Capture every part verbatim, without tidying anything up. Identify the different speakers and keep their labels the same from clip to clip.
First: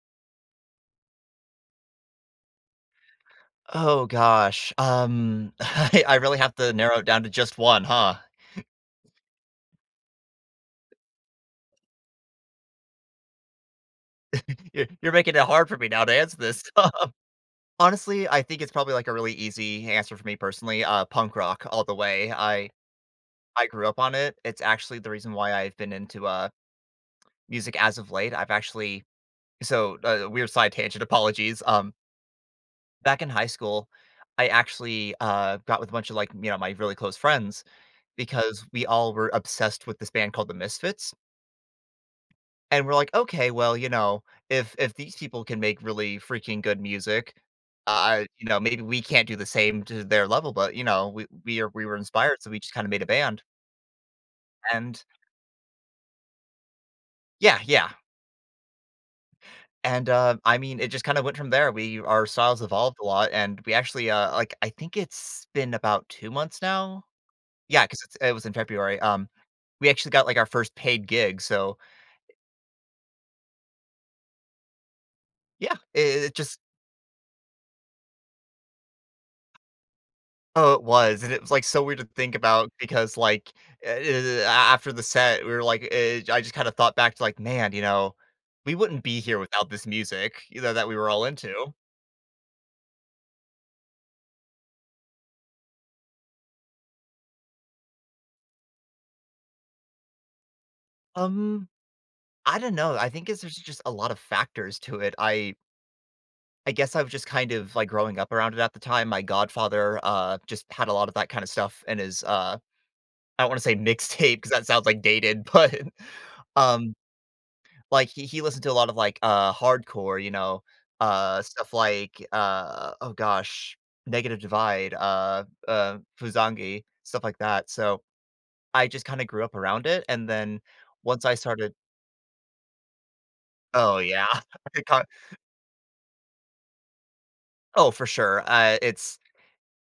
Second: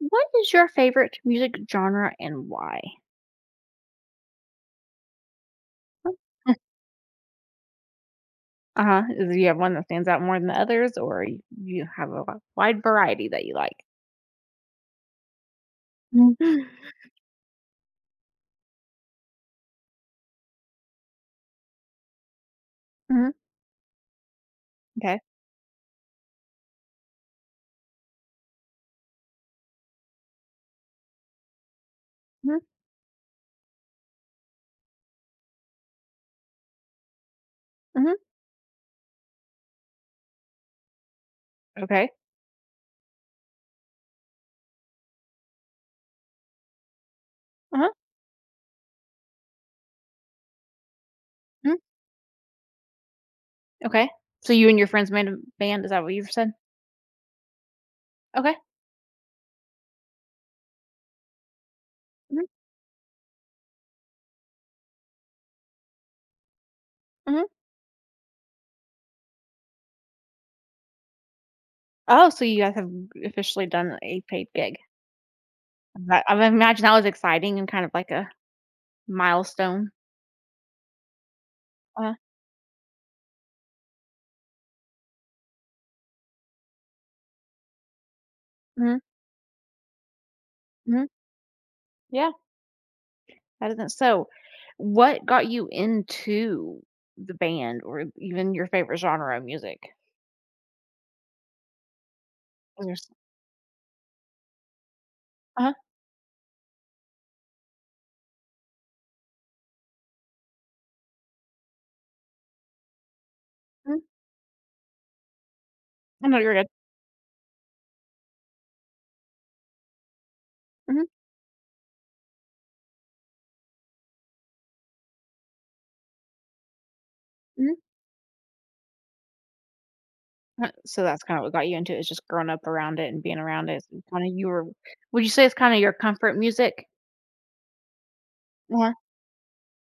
Speaker 1: What is your favorite music genre and why?
Speaker 2: Oh gosh, um, I I really have to narrow it down to just one, huh?
Speaker 1: Uh-huh. Do you have one that stands out more than the others, or you you have a wi- wide variety that you like?
Speaker 2: You're you're making it hard for me now to
Speaker 1: Mm.
Speaker 2: answer this. Honestly, I think it's probably, like, a really easy answer for me personally, uh, punk rock all the way. I
Speaker 1: Mhm.
Speaker 2: I grew up on it. It's actually the
Speaker 1: Okay.
Speaker 2: reason why I've been into, uh, music as of late. I've actually so, uh, weird side tangent, apologies, um,
Speaker 1: Mhm.
Speaker 2: back in high school, I actually, uh, got with a bunch of, like, you know, my really close friends
Speaker 1: Mhm.
Speaker 2: because we all were obsessed with this band called The Misfits.
Speaker 1: Okay.
Speaker 2: And we're like, "Okay, well, you know, if if these people can make really freaking good music,
Speaker 1: Uh-huh.
Speaker 2: uh, you know, maybe we can't do the same to their level, but, you know, we we are
Speaker 1: Mhm.
Speaker 2: we were inspired, so we just kinda made a band."
Speaker 1: Okay. So you and your
Speaker 2: And
Speaker 1: friends made a band. Is that what you said?
Speaker 2: Yeah, yeah.
Speaker 1: Okay.
Speaker 2: And, uh, I mean, it just kinda went from there. We Our
Speaker 1: Mhm.
Speaker 2: styles evolved a lot, and we actually, uh, like, I think it's been about two months now?
Speaker 1: Mhm.
Speaker 2: Yeah, because it was in February, um, we actually got, like, our first paid gig, so,
Speaker 1: Oh, so you guys have officially done a paid gig.
Speaker 2: yeah,
Speaker 1: That,
Speaker 2: it it
Speaker 1: I
Speaker 2: just.
Speaker 1: imagine that was exciting and kind of like a milestone.
Speaker 2: Oh, it was, and it was, like, so weird to
Speaker 1: Uh,
Speaker 2: think about because, like, uh, uh, a after the set, we were like, eh I just kinda thought back to, like, "Man, you know, we
Speaker 1: mhm.
Speaker 2: wouldn't be here without this music, you know, that we
Speaker 1: Mhm.
Speaker 2: were all into."
Speaker 1: Yeah. That isn't so What got you into the band or even your favorite genre of music?
Speaker 2: Um, I don't
Speaker 1: Is there
Speaker 2: know, I
Speaker 1: s
Speaker 2: think it's there's just a lot of factors to it. I
Speaker 1: uh-huh,
Speaker 2: I guess I was just kind of, like, growing up around it at the time. My godfather, uh, just had a lot of that kinda stuff in his, uh I don't wanna say
Speaker 1: mhm,
Speaker 2: mixtape because that sounds, like, dated, but,
Speaker 1: oh, no, you're good.
Speaker 2: um like, he he listened to a lot of, like, uh, hardcore, you know,
Speaker 1: Mhm,
Speaker 2: uh, stuff like, uh, oh gosh, Negative Divide, uh, uh, Fuzangi, stuff like that,
Speaker 1: mhm,
Speaker 2: so, I just kinda grew up around it, and then
Speaker 1: uh, so that's
Speaker 2: once I
Speaker 1: kinda what got
Speaker 2: started
Speaker 1: you into it, is just growing up around it and being around it,
Speaker 2: oh, yeah.
Speaker 1: kinda your
Speaker 2: It kin
Speaker 1: would you say it's kinda your comfort music?
Speaker 2: Oh, for sure, uh,
Speaker 1: Uh-huh,
Speaker 2: it's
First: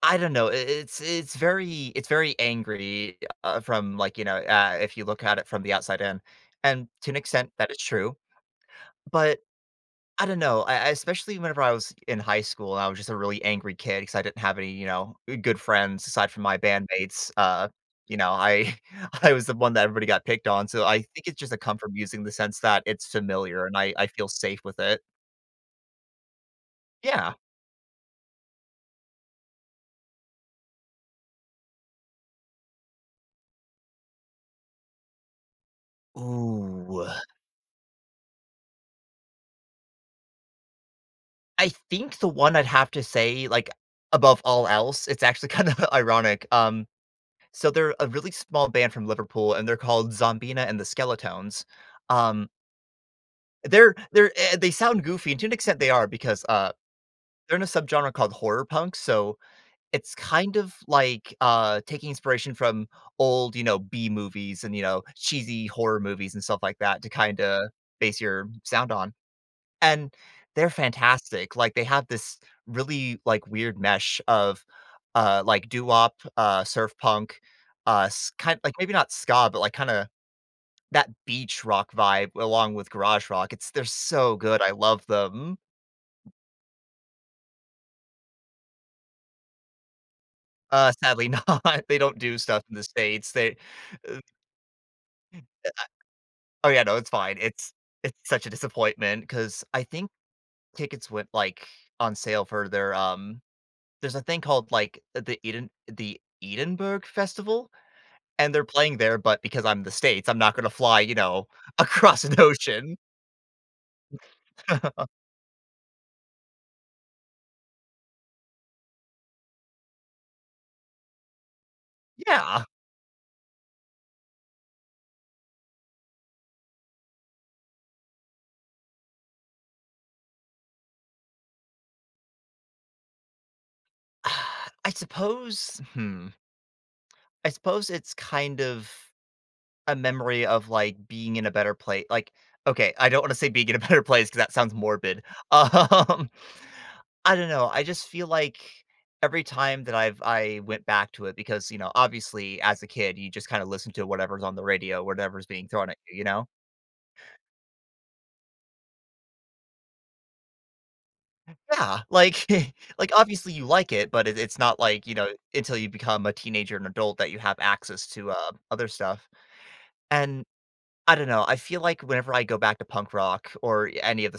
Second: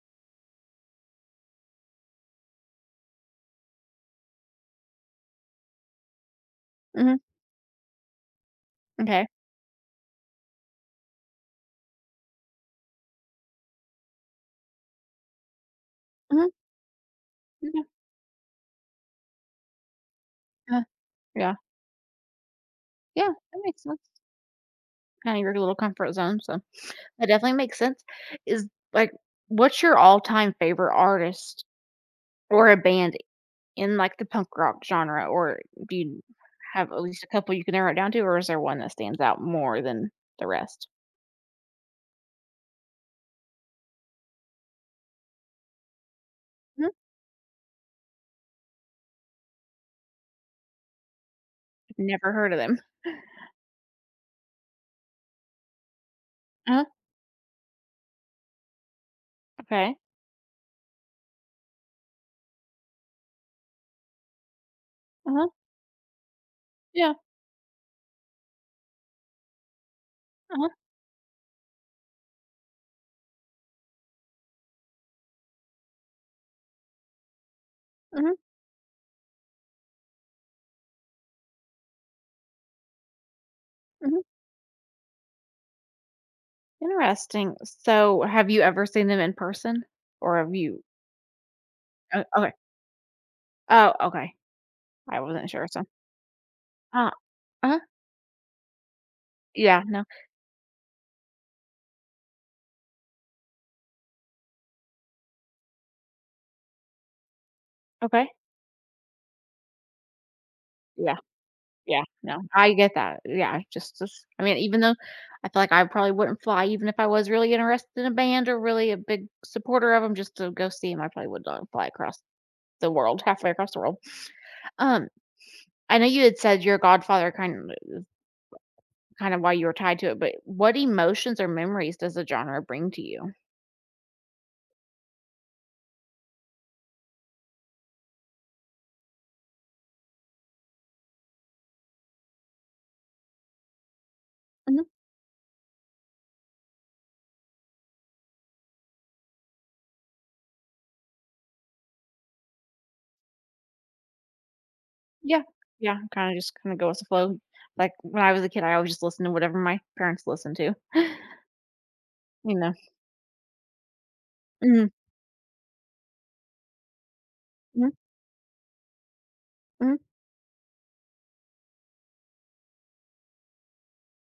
Speaker 2: I don't know, I it's it's very it's very angry, uh, from, like, you know, uh, if you look at it from the outside in, and to an
Speaker 1: mhm,
Speaker 2: extent, that is true,
Speaker 1: okay,
Speaker 2: but I don't know, I I especially whenever I was in high school and I was just a really angry kid because I didn't have any, you know, uh, good friends aside from
Speaker 1: mhm,
Speaker 2: my bandmates, uh,
Speaker 1: yeah,
Speaker 2: you know, I I was the one that everybody got picked on,
Speaker 1: yeah,
Speaker 2: so I think it's just
Speaker 1: yeah,
Speaker 2: a comfort music in the sense that it's
Speaker 1: yeah, that
Speaker 2: familiar and
Speaker 1: makes
Speaker 2: I I
Speaker 1: sense.
Speaker 2: feel safe with it.
Speaker 1: Kinda your little comfort zone, so that
Speaker 2: Yeah.
Speaker 1: definitely makes sense. Is like, what's your all-time favorite artist or a band in, like, the punk rock genre, or do you have at
Speaker 2: Ooh,
Speaker 1: least a couple you can narrow it down to, or is there one that stands out more than the rest?
Speaker 2: I think the one I'd have to say, like, above all else, it's actually kinda ironic, um,
Speaker 1: Mhm.
Speaker 2: so they're a really small band from Liverpool, and they're called Zombina and the Skeletones,
Speaker 1: Never
Speaker 2: um
Speaker 1: heard of them.
Speaker 2: They're they're eh, they sound goofy, and to an extent they are because, uh,
Speaker 1: Uh-huh,
Speaker 2: they're in a subgenre called horror punk, so
Speaker 1: okay.
Speaker 2: it's kind of like, uh, taking inspiration from old, you know, B-movies and, you know,
Speaker 1: Uh-huh,
Speaker 2: cheesy horror movies and stuff like that to
Speaker 1: yeah,
Speaker 2: kinda base your sound on, and
Speaker 1: uh-huh,
Speaker 2: they're fantastic, like, they have this really, like, weird mesh of, uh, like, doo-wop, uh, surf punk, uh,
Speaker 1: mhm,
Speaker 2: kind like, maybe not ska, but, like, kinda that beach rock vibe along with garage rock. It's They're
Speaker 1: mhm.
Speaker 2: so good, I love them.
Speaker 1: Interesting. So, have you ever seen them in person? Or have you
Speaker 2: Uh, sadly not, they don't
Speaker 1: oh,
Speaker 2: do
Speaker 1: okay.
Speaker 2: stuff in the States, they
Speaker 1: Oh,
Speaker 2: uh,
Speaker 1: okay. I wasn't sure, so
Speaker 2: oh, yeah, no,
Speaker 1: Uh,
Speaker 2: it's fine, it's
Speaker 1: uh-huh.
Speaker 2: it's such a disappointment because
Speaker 1: Yeah,
Speaker 2: I
Speaker 1: no.
Speaker 2: think tickets went, like, on sale for their, um there's a thing called, like, uh, the Eden the Edinburgh Festival,
Speaker 1: Okay.
Speaker 2: and they're playing there, but because I'm in the States, I'm not gonna fly, you
Speaker 1: Yeah.
Speaker 2: know,
Speaker 1: Yeah,
Speaker 2: across an
Speaker 1: no, I get
Speaker 2: ocean.
Speaker 1: that. Yeah, just just I mean, even though I feel like I probably wouldn't fly even if I was really interested in a band or really a big supporter of them, just to go see them, I probably would not fly across
Speaker 2: Yeah.
Speaker 1: the world, halfway across the world. Um, I know you had said your Godfather kind of kind of why you were tied to it, but what emotions or memories does the genre bring to you?
Speaker 2: I suppose hmm, I suppose it's kind of a memory of, like, being in a better place, like, okay, I don't wanna say being in a better place because that sounds
Speaker 1: Mhm.
Speaker 2: morbid. Um, I don't know, I just feel like every time that I've I went back to it because, you know, obviously, as a kid, you just kinda listen to whatever's on the radio,
Speaker 1: Yeah,
Speaker 2: whatever's being thrown
Speaker 1: yeah,
Speaker 2: at you, you
Speaker 1: kinda
Speaker 2: know?
Speaker 1: just kinda go with the flow. Like, when I was a kid, I always just listened to whatever my parents listened to,
Speaker 2: Yeah, like
Speaker 1: you know?
Speaker 2: like, obviously, you like it, but it it's not
Speaker 1: Mhm,
Speaker 2: like, you know, until you become a teenager and adult that you have
Speaker 1: mhm,
Speaker 2: access to, uh, other stuff,
Speaker 1: mhm,
Speaker 2: and I don't know, I feel like whenever I go back to punk rock or any of the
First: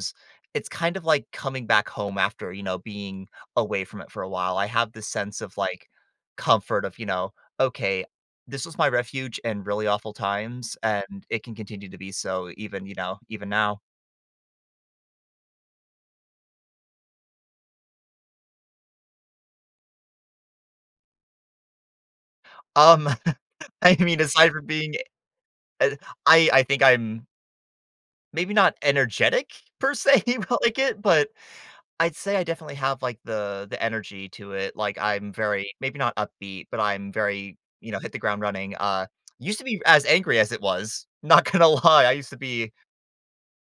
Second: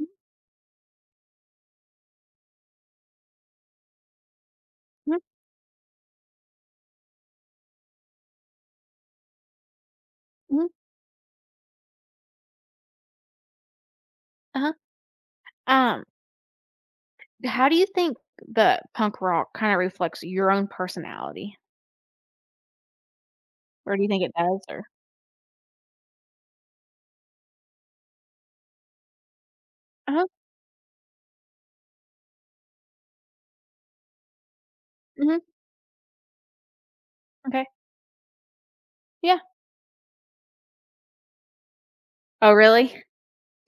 Speaker 1: mhm,
Speaker 2: it's kind of like coming back home after, you know, being away from it for a while. I have this
Speaker 1: mhm,
Speaker 2: sense of, like, comfort of, you know, "Okay, this was my refuge in really awful
Speaker 1: mhm,
Speaker 2: times, and it can continue to be so even, you know, even now."
Speaker 1: uh-huh, um. How do you think that punk rock kinda reflects your own personality?
Speaker 2: Um,
Speaker 1: Or
Speaker 2: I
Speaker 1: do you
Speaker 2: mean,
Speaker 1: think it
Speaker 2: aside
Speaker 1: does,
Speaker 2: from
Speaker 1: or
Speaker 2: being, eh I I think I'm maybe not energetic per se,
Speaker 1: uh-huh,
Speaker 2: like it, but I'd say I definitely have, like, the the energy to it, like, I'm
Speaker 1: mhm,
Speaker 2: very maybe not upbeat, but I'm very,
Speaker 1: okay,
Speaker 2: you know, hit the ground running, uh,
Speaker 1: yeah.
Speaker 2: used to be as angry as it was, not gonna lie, I used to
Speaker 1: Oh,
Speaker 2: be.
Speaker 1: really?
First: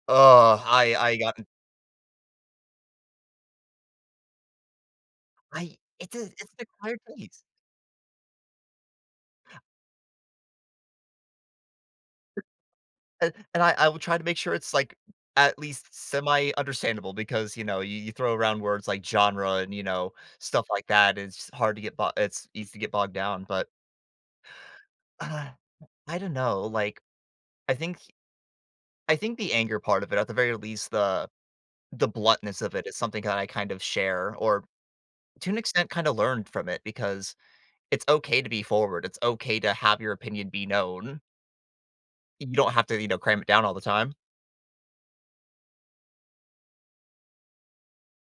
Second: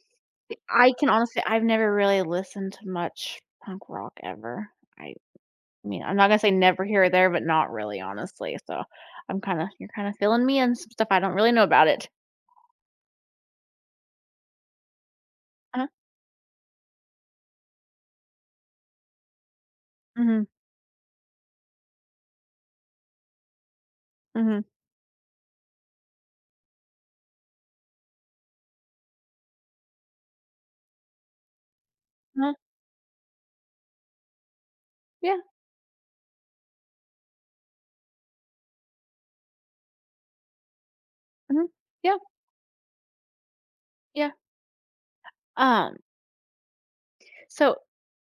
Speaker 2: Oh,
Speaker 1: I
Speaker 2: I
Speaker 1: can
Speaker 2: I got
Speaker 1: honestly I've never really listened to much punk rock ever. I
Speaker 2: I
Speaker 1: mean,
Speaker 2: it's
Speaker 1: I'm
Speaker 2: a
Speaker 1: not gonna
Speaker 2: it's
Speaker 1: say
Speaker 2: an
Speaker 1: never
Speaker 2: acquired
Speaker 1: here or there,
Speaker 2: taste,
Speaker 1: but not really, honestly, so I'm kinda you're kinda filling me in some stuff I don't really know about it.
Speaker 2: and and I I will try to make sure it's, like, at
Speaker 1: Uh-huh,
Speaker 2: least semi understandable because, you know, you you throw around words like genre and, you know,
Speaker 1: mhm,
Speaker 2: stuff like that, it's hard to get bo it's easy to get bogged down, but,
Speaker 1: mhm,
Speaker 2: uh, I don't know, like, I think I think the anger part of it, at the very least, the the
Speaker 1: uh-huh,
Speaker 2: bluntness of it is something that I kind of share or
Speaker 1: yeah,
Speaker 2: to an extent kind of learned from it because it's okay to be forward. It's okay to have your opinion be known.
Speaker 1: mhm, yeah,
Speaker 2: You don't have to, you know, cram it down all the time.
Speaker 1: yeah. Um, so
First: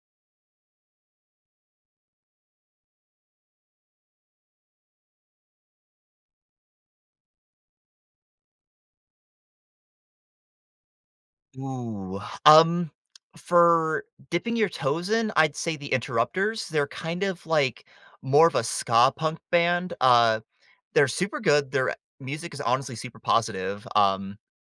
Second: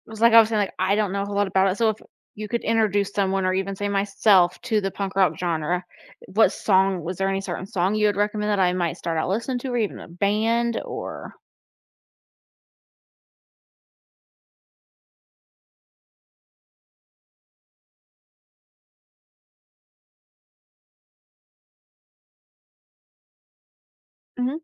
Speaker 1: was like I was saying, like, I don't know a whole lot about it, so if you could introduce someone or even say myself to the punk rock genre, what song was there any certain song you would recommend that I might start out listening to or even a band or
Speaker 2: Ooh. Um for dipping your toes in, I'd say the Interrupters, they're kind of like more of a ska punk band. Uh they're super good. Their music is honestly super positive. Um
Speaker 1: mhm,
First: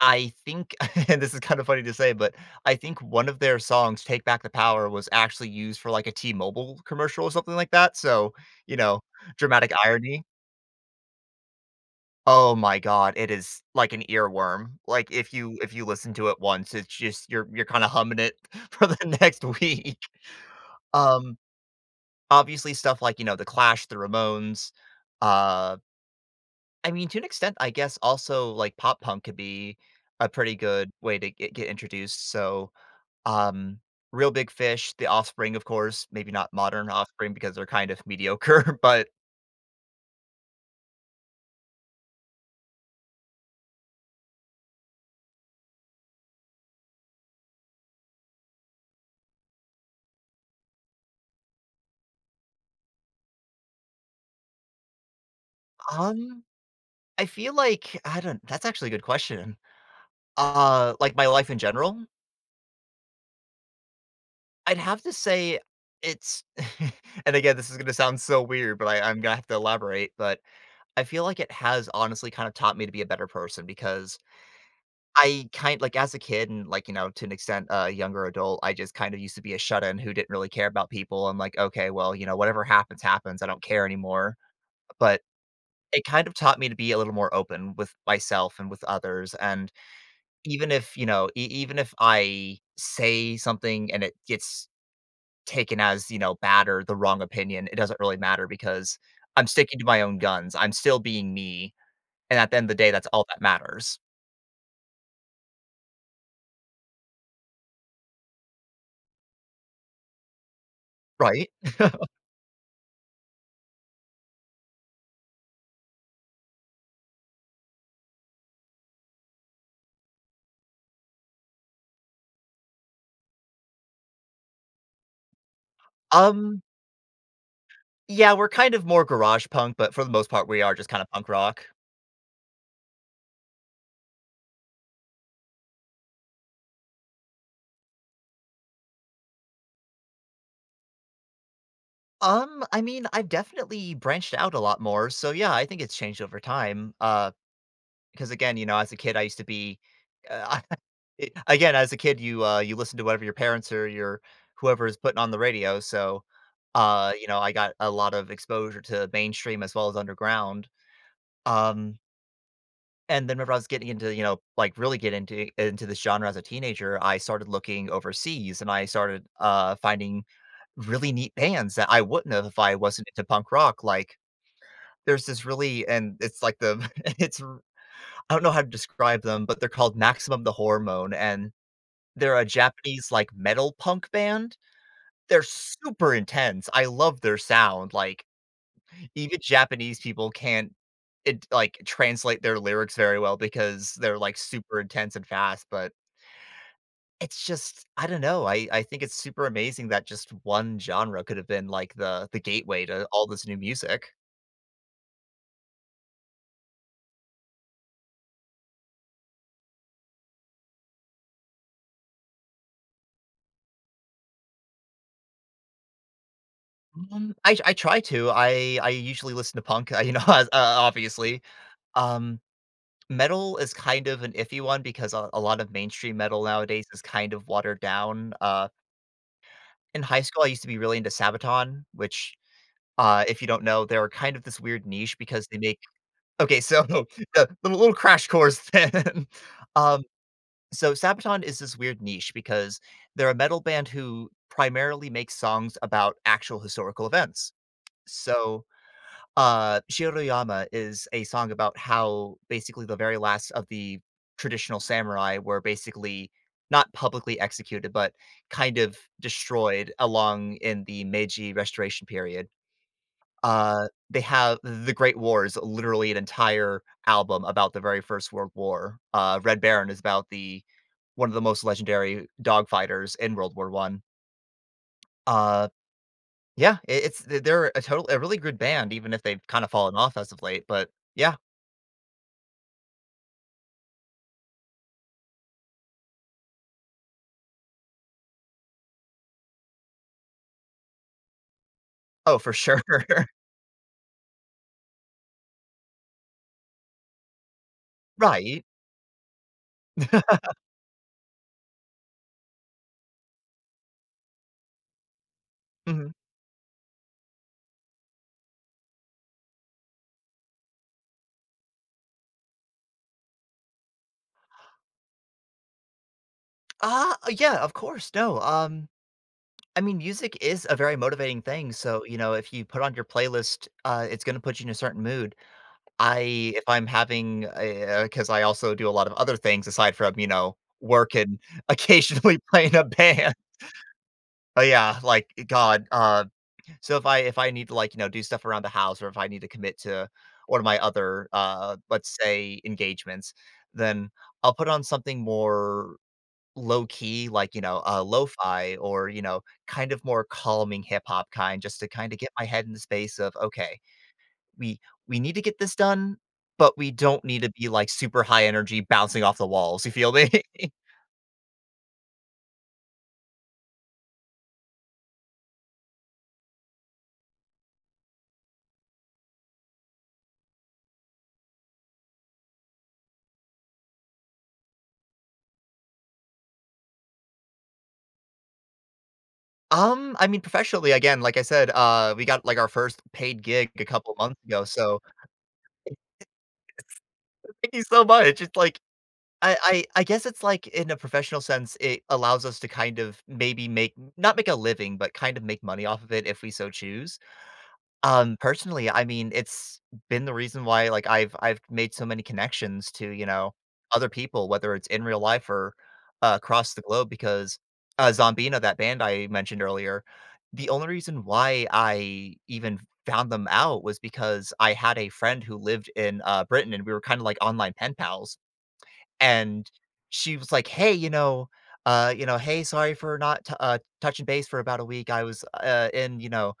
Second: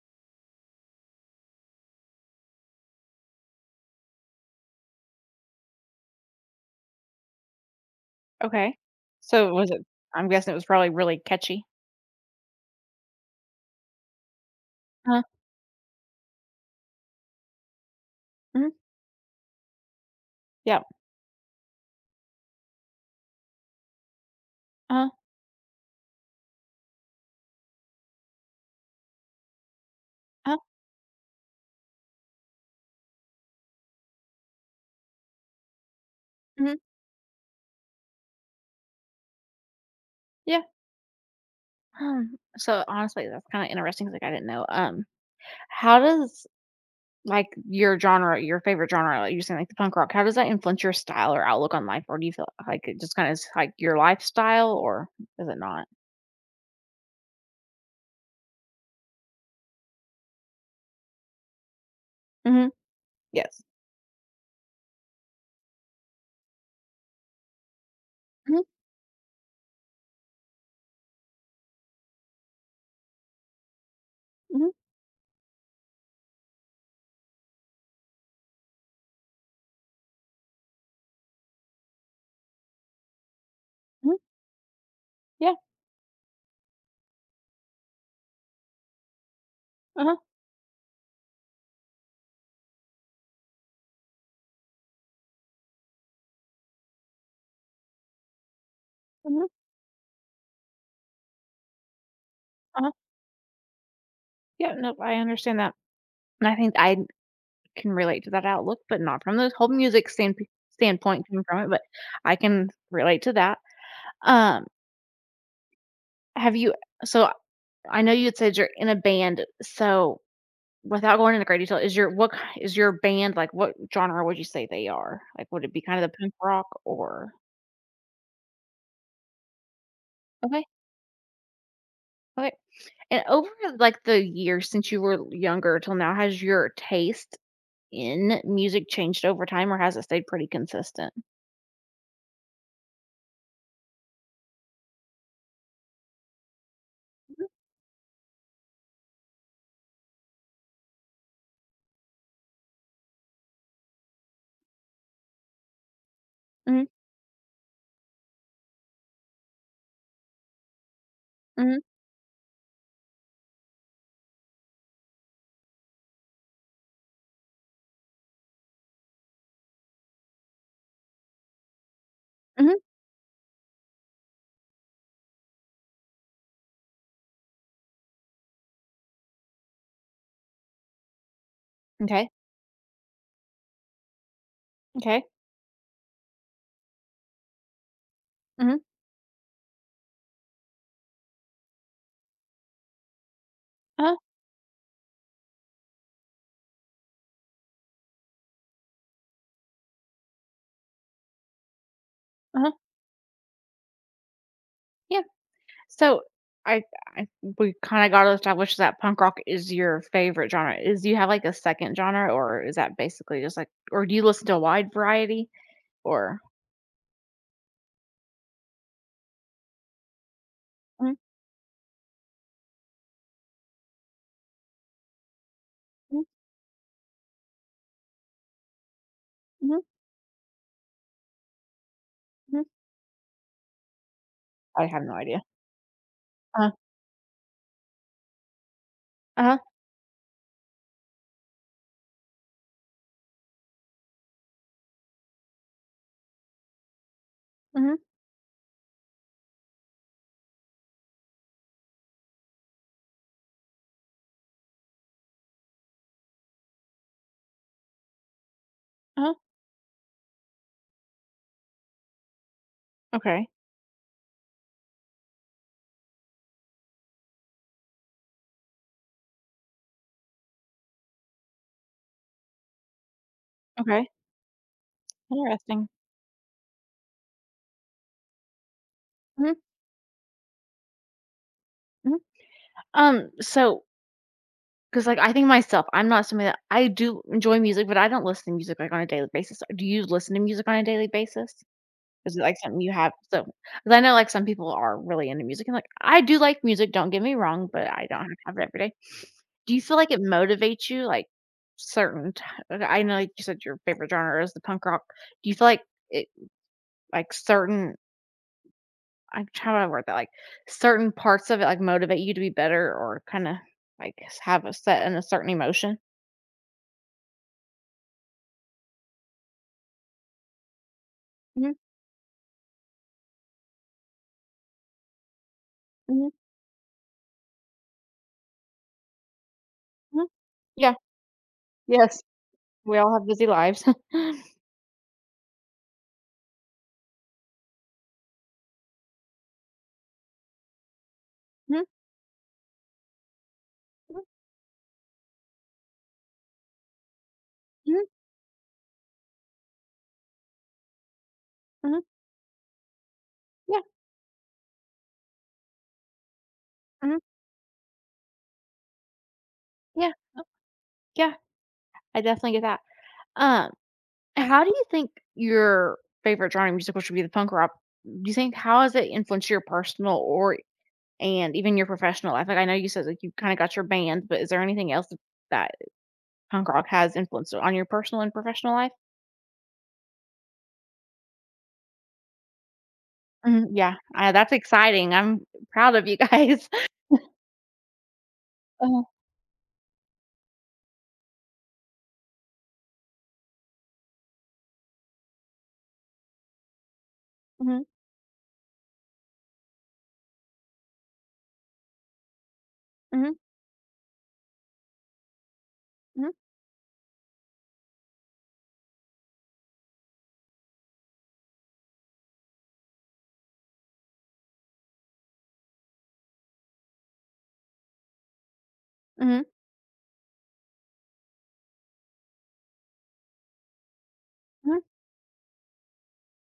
Speaker 2: I think and this is kind of funny to say, but I think one of their songs, "Take Back the Power," was actually used for, like, a T-Mobile commercial or something like that, so,
Speaker 1: okay.
Speaker 2: you know,
Speaker 1: So was
Speaker 2: dramatic
Speaker 1: it
Speaker 2: irony.
Speaker 1: I'm guessing it was probably really catchy.
Speaker 2: Oh my god, it is like an earworm. Like,
Speaker 1: Uh-huh,
Speaker 2: if you if you listen to it once, it's just you're you're kinda humming it
Speaker 1: yeah,
Speaker 2: for the next week. Um, Obviously stuff like, you know, The Clash, The Ramones,
Speaker 1: uh-huh,
Speaker 2: uh, I mean, to an extent, I guess also, like, pop punk could be a pretty
Speaker 1: uh-huh,
Speaker 2: good way to get get introduced, so Um, Real Big Fish, The Offspring, of course, maybe not
Speaker 1: mhm,
Speaker 2: modern Offspring because they're kind of mediocre, but,
Speaker 1: yeah, um, so honestly, that's kinda interesting 'cause, like, I didn't know, um, how does like, your genre your favorite genre, like, you're saying, like, the punk rock, how does that influence your style or outlook on life? Or do you feel like it just kinda is, like, your lifestyle, or is it not?
Speaker 2: um, I feel like I don't that's actually a good question. Uh, like my life in general?
Speaker 1: Mhm. Yes.
Speaker 2: I'd have to say it's and again, this is gonna sound so
Speaker 1: Mhm,
Speaker 2: weird, but I I'm gonna have to elaborate, but I feel like it has honestly kind of taught me to be a better person because
Speaker 1: mhm,
Speaker 2: I kind like, as a kid and, like, you know, to an extent, a younger adult, I just kind of used to be a shut-in who didn't really care about people. I'm like, "Okay, well, you know, whatever happens, happens. I don't care
Speaker 1: mhm.
Speaker 2: anymore." But
Speaker 1: Yeah.
Speaker 2: it kind of taught me to be a little more open with myself and with others, and
Speaker 1: Uh-huh.
Speaker 2: even if, you know, e even if I say something and it gets taken as, you know, bad or the wrong opinion, it doesn't really matter because
Speaker 1: Mhm.
Speaker 2: I'm sticking to my own guns. I'm still being me, and at the end of the day,
Speaker 1: Uh-huh.
Speaker 2: that's all that matters,
Speaker 1: Yeah, no, I understand that. And I think I can relate to that outlook, but not from the whole music stand standpoint coming
Speaker 2: right?
Speaker 1: from it, but I can relate to that. Um, have you so, I know you had said you're in a band, so without going into great detail, is your what is your band like, what genre would you say they are? Like, would it be kind of the punk
Speaker 2: Um
Speaker 1: rock or
Speaker 2: Yeah, we're kind of more garage punk, but for the most part, we
Speaker 1: okay,
Speaker 2: are just kinda punk rock.
Speaker 1: okay. And over, like, the years since you were younger till now, has your taste in music changed over time, or has it stayed pretty consistent?
Speaker 2: Um, I mean, I've definitely branched out a lot more, so yeah, I think it's changed over time, uh, because again, you know, as a kid, I used to be uh, I again, as a kid, you, uh, you listen to whatever your parents or your whoever is putting on the radio, so,
Speaker 1: Mhm,
Speaker 2: uh, you know, I got a lot of exposure to mainstream as well as underground.
Speaker 1: mhm,
Speaker 2: Um, and then whenever I was getting into, you know, like, really get into into this genre as a teenager, I started looking overseas, and I started, uh, finding really neat bands that I wouldn't have if I
Speaker 1: mhm.
Speaker 2: wasn't into punk rock, like, there's this really and it's like the it's r I don't know how to describe them, but they're called Maximum the Hormone, and
Speaker 1: Okay,
Speaker 2: they're a Japanese, like, metal punk band.
Speaker 1: okay.
Speaker 2: They're super intense, I love their sound, like,
Speaker 1: Mhm.
Speaker 2: even Japanese people can't it like, translate their lyrics very well because
Speaker 1: Uh-huh,
Speaker 2: they're, like, super intense and fast, but it's just I don't know, I I think it's super amazing that just one genre could have been, like, the the
Speaker 1: uh-huh.
Speaker 2: gateway to all this new music.
Speaker 1: Yeah. So, I I we kinda got to establish that punk rock is your favorite genre. Is do you have, like, a second genre, or is that basically just, like or do you listen to a wide variety? Or
Speaker 2: Um, I I try to. I I usually listen to punk, uh, you know, as- uh,
Speaker 1: mhm,
Speaker 2: obviously. Um, Metal is kind of an iffy one because a, a lot of mainstream
Speaker 1: mhm,
Speaker 2: metal nowadays is kind of watered down. Uh,
Speaker 1: mhm,
Speaker 2: in high school, I used to be really into Sabaton, which,
Speaker 1: mhm.
Speaker 2: uh, if you don't know, they're kind of this
Speaker 1: I
Speaker 2: weird
Speaker 1: have no
Speaker 2: niche
Speaker 1: idea.
Speaker 2: because they make. Okay,
Speaker 1: Uh,
Speaker 2: so the little, little crash course then.
Speaker 1: huh
Speaker 2: um, so Sabaton is this weird niche because they're a metal band who primarily makes songs about actual historical events.
Speaker 1: mhm,
Speaker 2: So Uh, "Shiroyama" is a song about how basically the very last of the traditional samurai were basically not publicly executed, but kind of
Speaker 1: uh-huh.
Speaker 2: destroyed along in the Meiji Restoration period.
Speaker 1: Okay,
Speaker 2: Uh, they have the Great War is literally an entire album about the very First World War. Uh, Red Baron is about the one of the most legendary dogfighters in World War One.
Speaker 1: okay,
Speaker 2: Uh,
Speaker 1: interesting.
Speaker 2: yeah, I it's they're a total a really good band even if they've
Speaker 1: Mhm,
Speaker 2: kind of fallen off as of late, but yeah.
Speaker 1: mhm. Um, so 'cause, like, I think myself, I'm not somebody that I do enjoy music, but I don't listen to music, like, on a daily basis. Do you listen to music on a daily basis? Is
Speaker 2: Oh,
Speaker 1: it,
Speaker 2: for
Speaker 1: like, something
Speaker 2: sure.
Speaker 1: you have So, because I know, like, some people are really into music, and, like, I do like music, don't get me wrong, but I don't have to have it
Speaker 2: Right.
Speaker 1: every day. Do you feel like it motivates you, like, certain ti I know, like you said, your favorite genre is the punk rock. Do you feel like
Speaker 2: Mhm.
Speaker 1: it like certain I how do I word that? Like certain parts of it like motivate you to be better or kinda like have a set in a certain emotion?
Speaker 2: Ah, yeah, of course, no, um, I mean, music is a very motivating thing,
Speaker 1: Mhm,
Speaker 2: so, you know, if you put on your playlist, uh, it's gonna put you in a certain mood.
Speaker 1: mhm,
Speaker 2: I if I'm having because I also do a lot of other things aside from,
Speaker 1: mhm.
Speaker 2: you know,
Speaker 1: Yeah,
Speaker 2: work and
Speaker 1: yes.
Speaker 2: occasionally playing a
Speaker 1: We all have
Speaker 2: band.
Speaker 1: busy lives.
Speaker 2: But, yeah, like, eh, god, uh, so if I if I need to, like, you know, do stuff around the house or if I need to commit to one of my other, uh,
Speaker 1: Mhm,
Speaker 2: let's say, engagements, then
Speaker 1: mhm,
Speaker 2: I'll put on something more low key, like, you know, uh,
Speaker 1: mhm,
Speaker 2: lo-fi or, you know, kind of more calming hip hop kind just to
Speaker 1: mhm.
Speaker 2: kinda get my head in the space of, "Okay,
Speaker 1: Yeah,
Speaker 2: we we need to get this done, but we
Speaker 1: mhm,
Speaker 2: don't need to be, like, super high energy bouncing off the walls." You
Speaker 1: yeah,
Speaker 2: feel me?
Speaker 1: oh, yeah. I definitely get that. Um, how do you think your favorite genre of musical should be the punk rock? Do you think how has it influenced your personal or and even your professional life? Like I know you said like you kinda got your band, but is there anything else that punk rock has influenced on your personal and professional life?
Speaker 2: Um, I mean, professionally, again, like I said, uh, we got, like, our first paid
Speaker 1: Mhm,
Speaker 2: gig a
Speaker 1: yeah,
Speaker 2: couple
Speaker 1: uh,
Speaker 2: months
Speaker 1: that's
Speaker 2: ago, so
Speaker 1: exciting. I'm proud of you guys.
Speaker 2: thank you so much. It's like
Speaker 1: Uh-huh,
Speaker 2: I I I guess it's like in a professional sense, it allows us to kind of maybe make not make a living, but kind of make money off of it if we so choose.
Speaker 1: mhm,
Speaker 2: Um, personally, I mean, it's been the reason why, like, I've I've made so many connections to, you
Speaker 1: mhm,
Speaker 2: know, other people, whether it's in real life or,
Speaker 1: mhm,
Speaker 2: uh, across the globe because, uh, Zombina, that band I mentioned earlier, the only reason why I even found them out was because I had a friend who lived in, uh, Britain, and we were kinda like online pen pals,
Speaker 1: mhm,
Speaker 2: and she was like, "Hey, you know, uh, you know, hey, sorry for not t uh, touching base for
Speaker 1: mhm,
Speaker 2: about a week. I was, uh, in, you know,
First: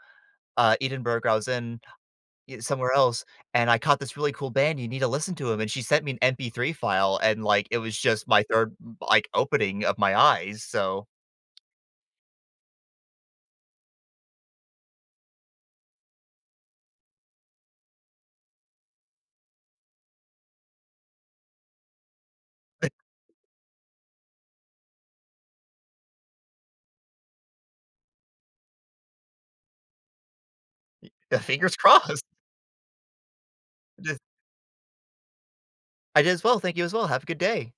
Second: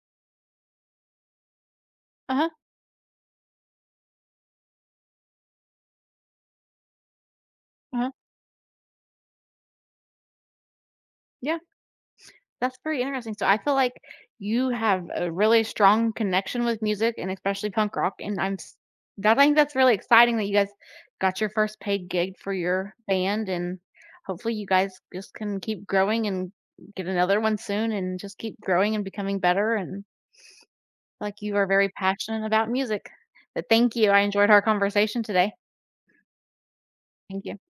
Speaker 2: uh, Edinburgh, I was in
Speaker 1: uh-huh,
Speaker 2: yeah, somewhere else, and I caught this really cool band, you need to listen to him." And she sent me an M P three file, and, like, it was
Speaker 1: uh-huh.
Speaker 2: just my third, like, opening of my eyes, so,
Speaker 1: Yeah, that's very interesting. So I feel like you have a really strong connection with music and especially punk rock, and I'm s that I think that's really exciting that you guys got your first paid gig for your band, and hopefully you guys just can keep growing and get another one soon and just keep growing and becoming better and like, you are
Speaker 2: fingers
Speaker 1: very
Speaker 2: crossed.
Speaker 1: passionate about music. But thank you. I enjoyed our conversation today.
Speaker 2: I did as well, thank you as well, have a good
Speaker 1: Thank you.
Speaker 2: day.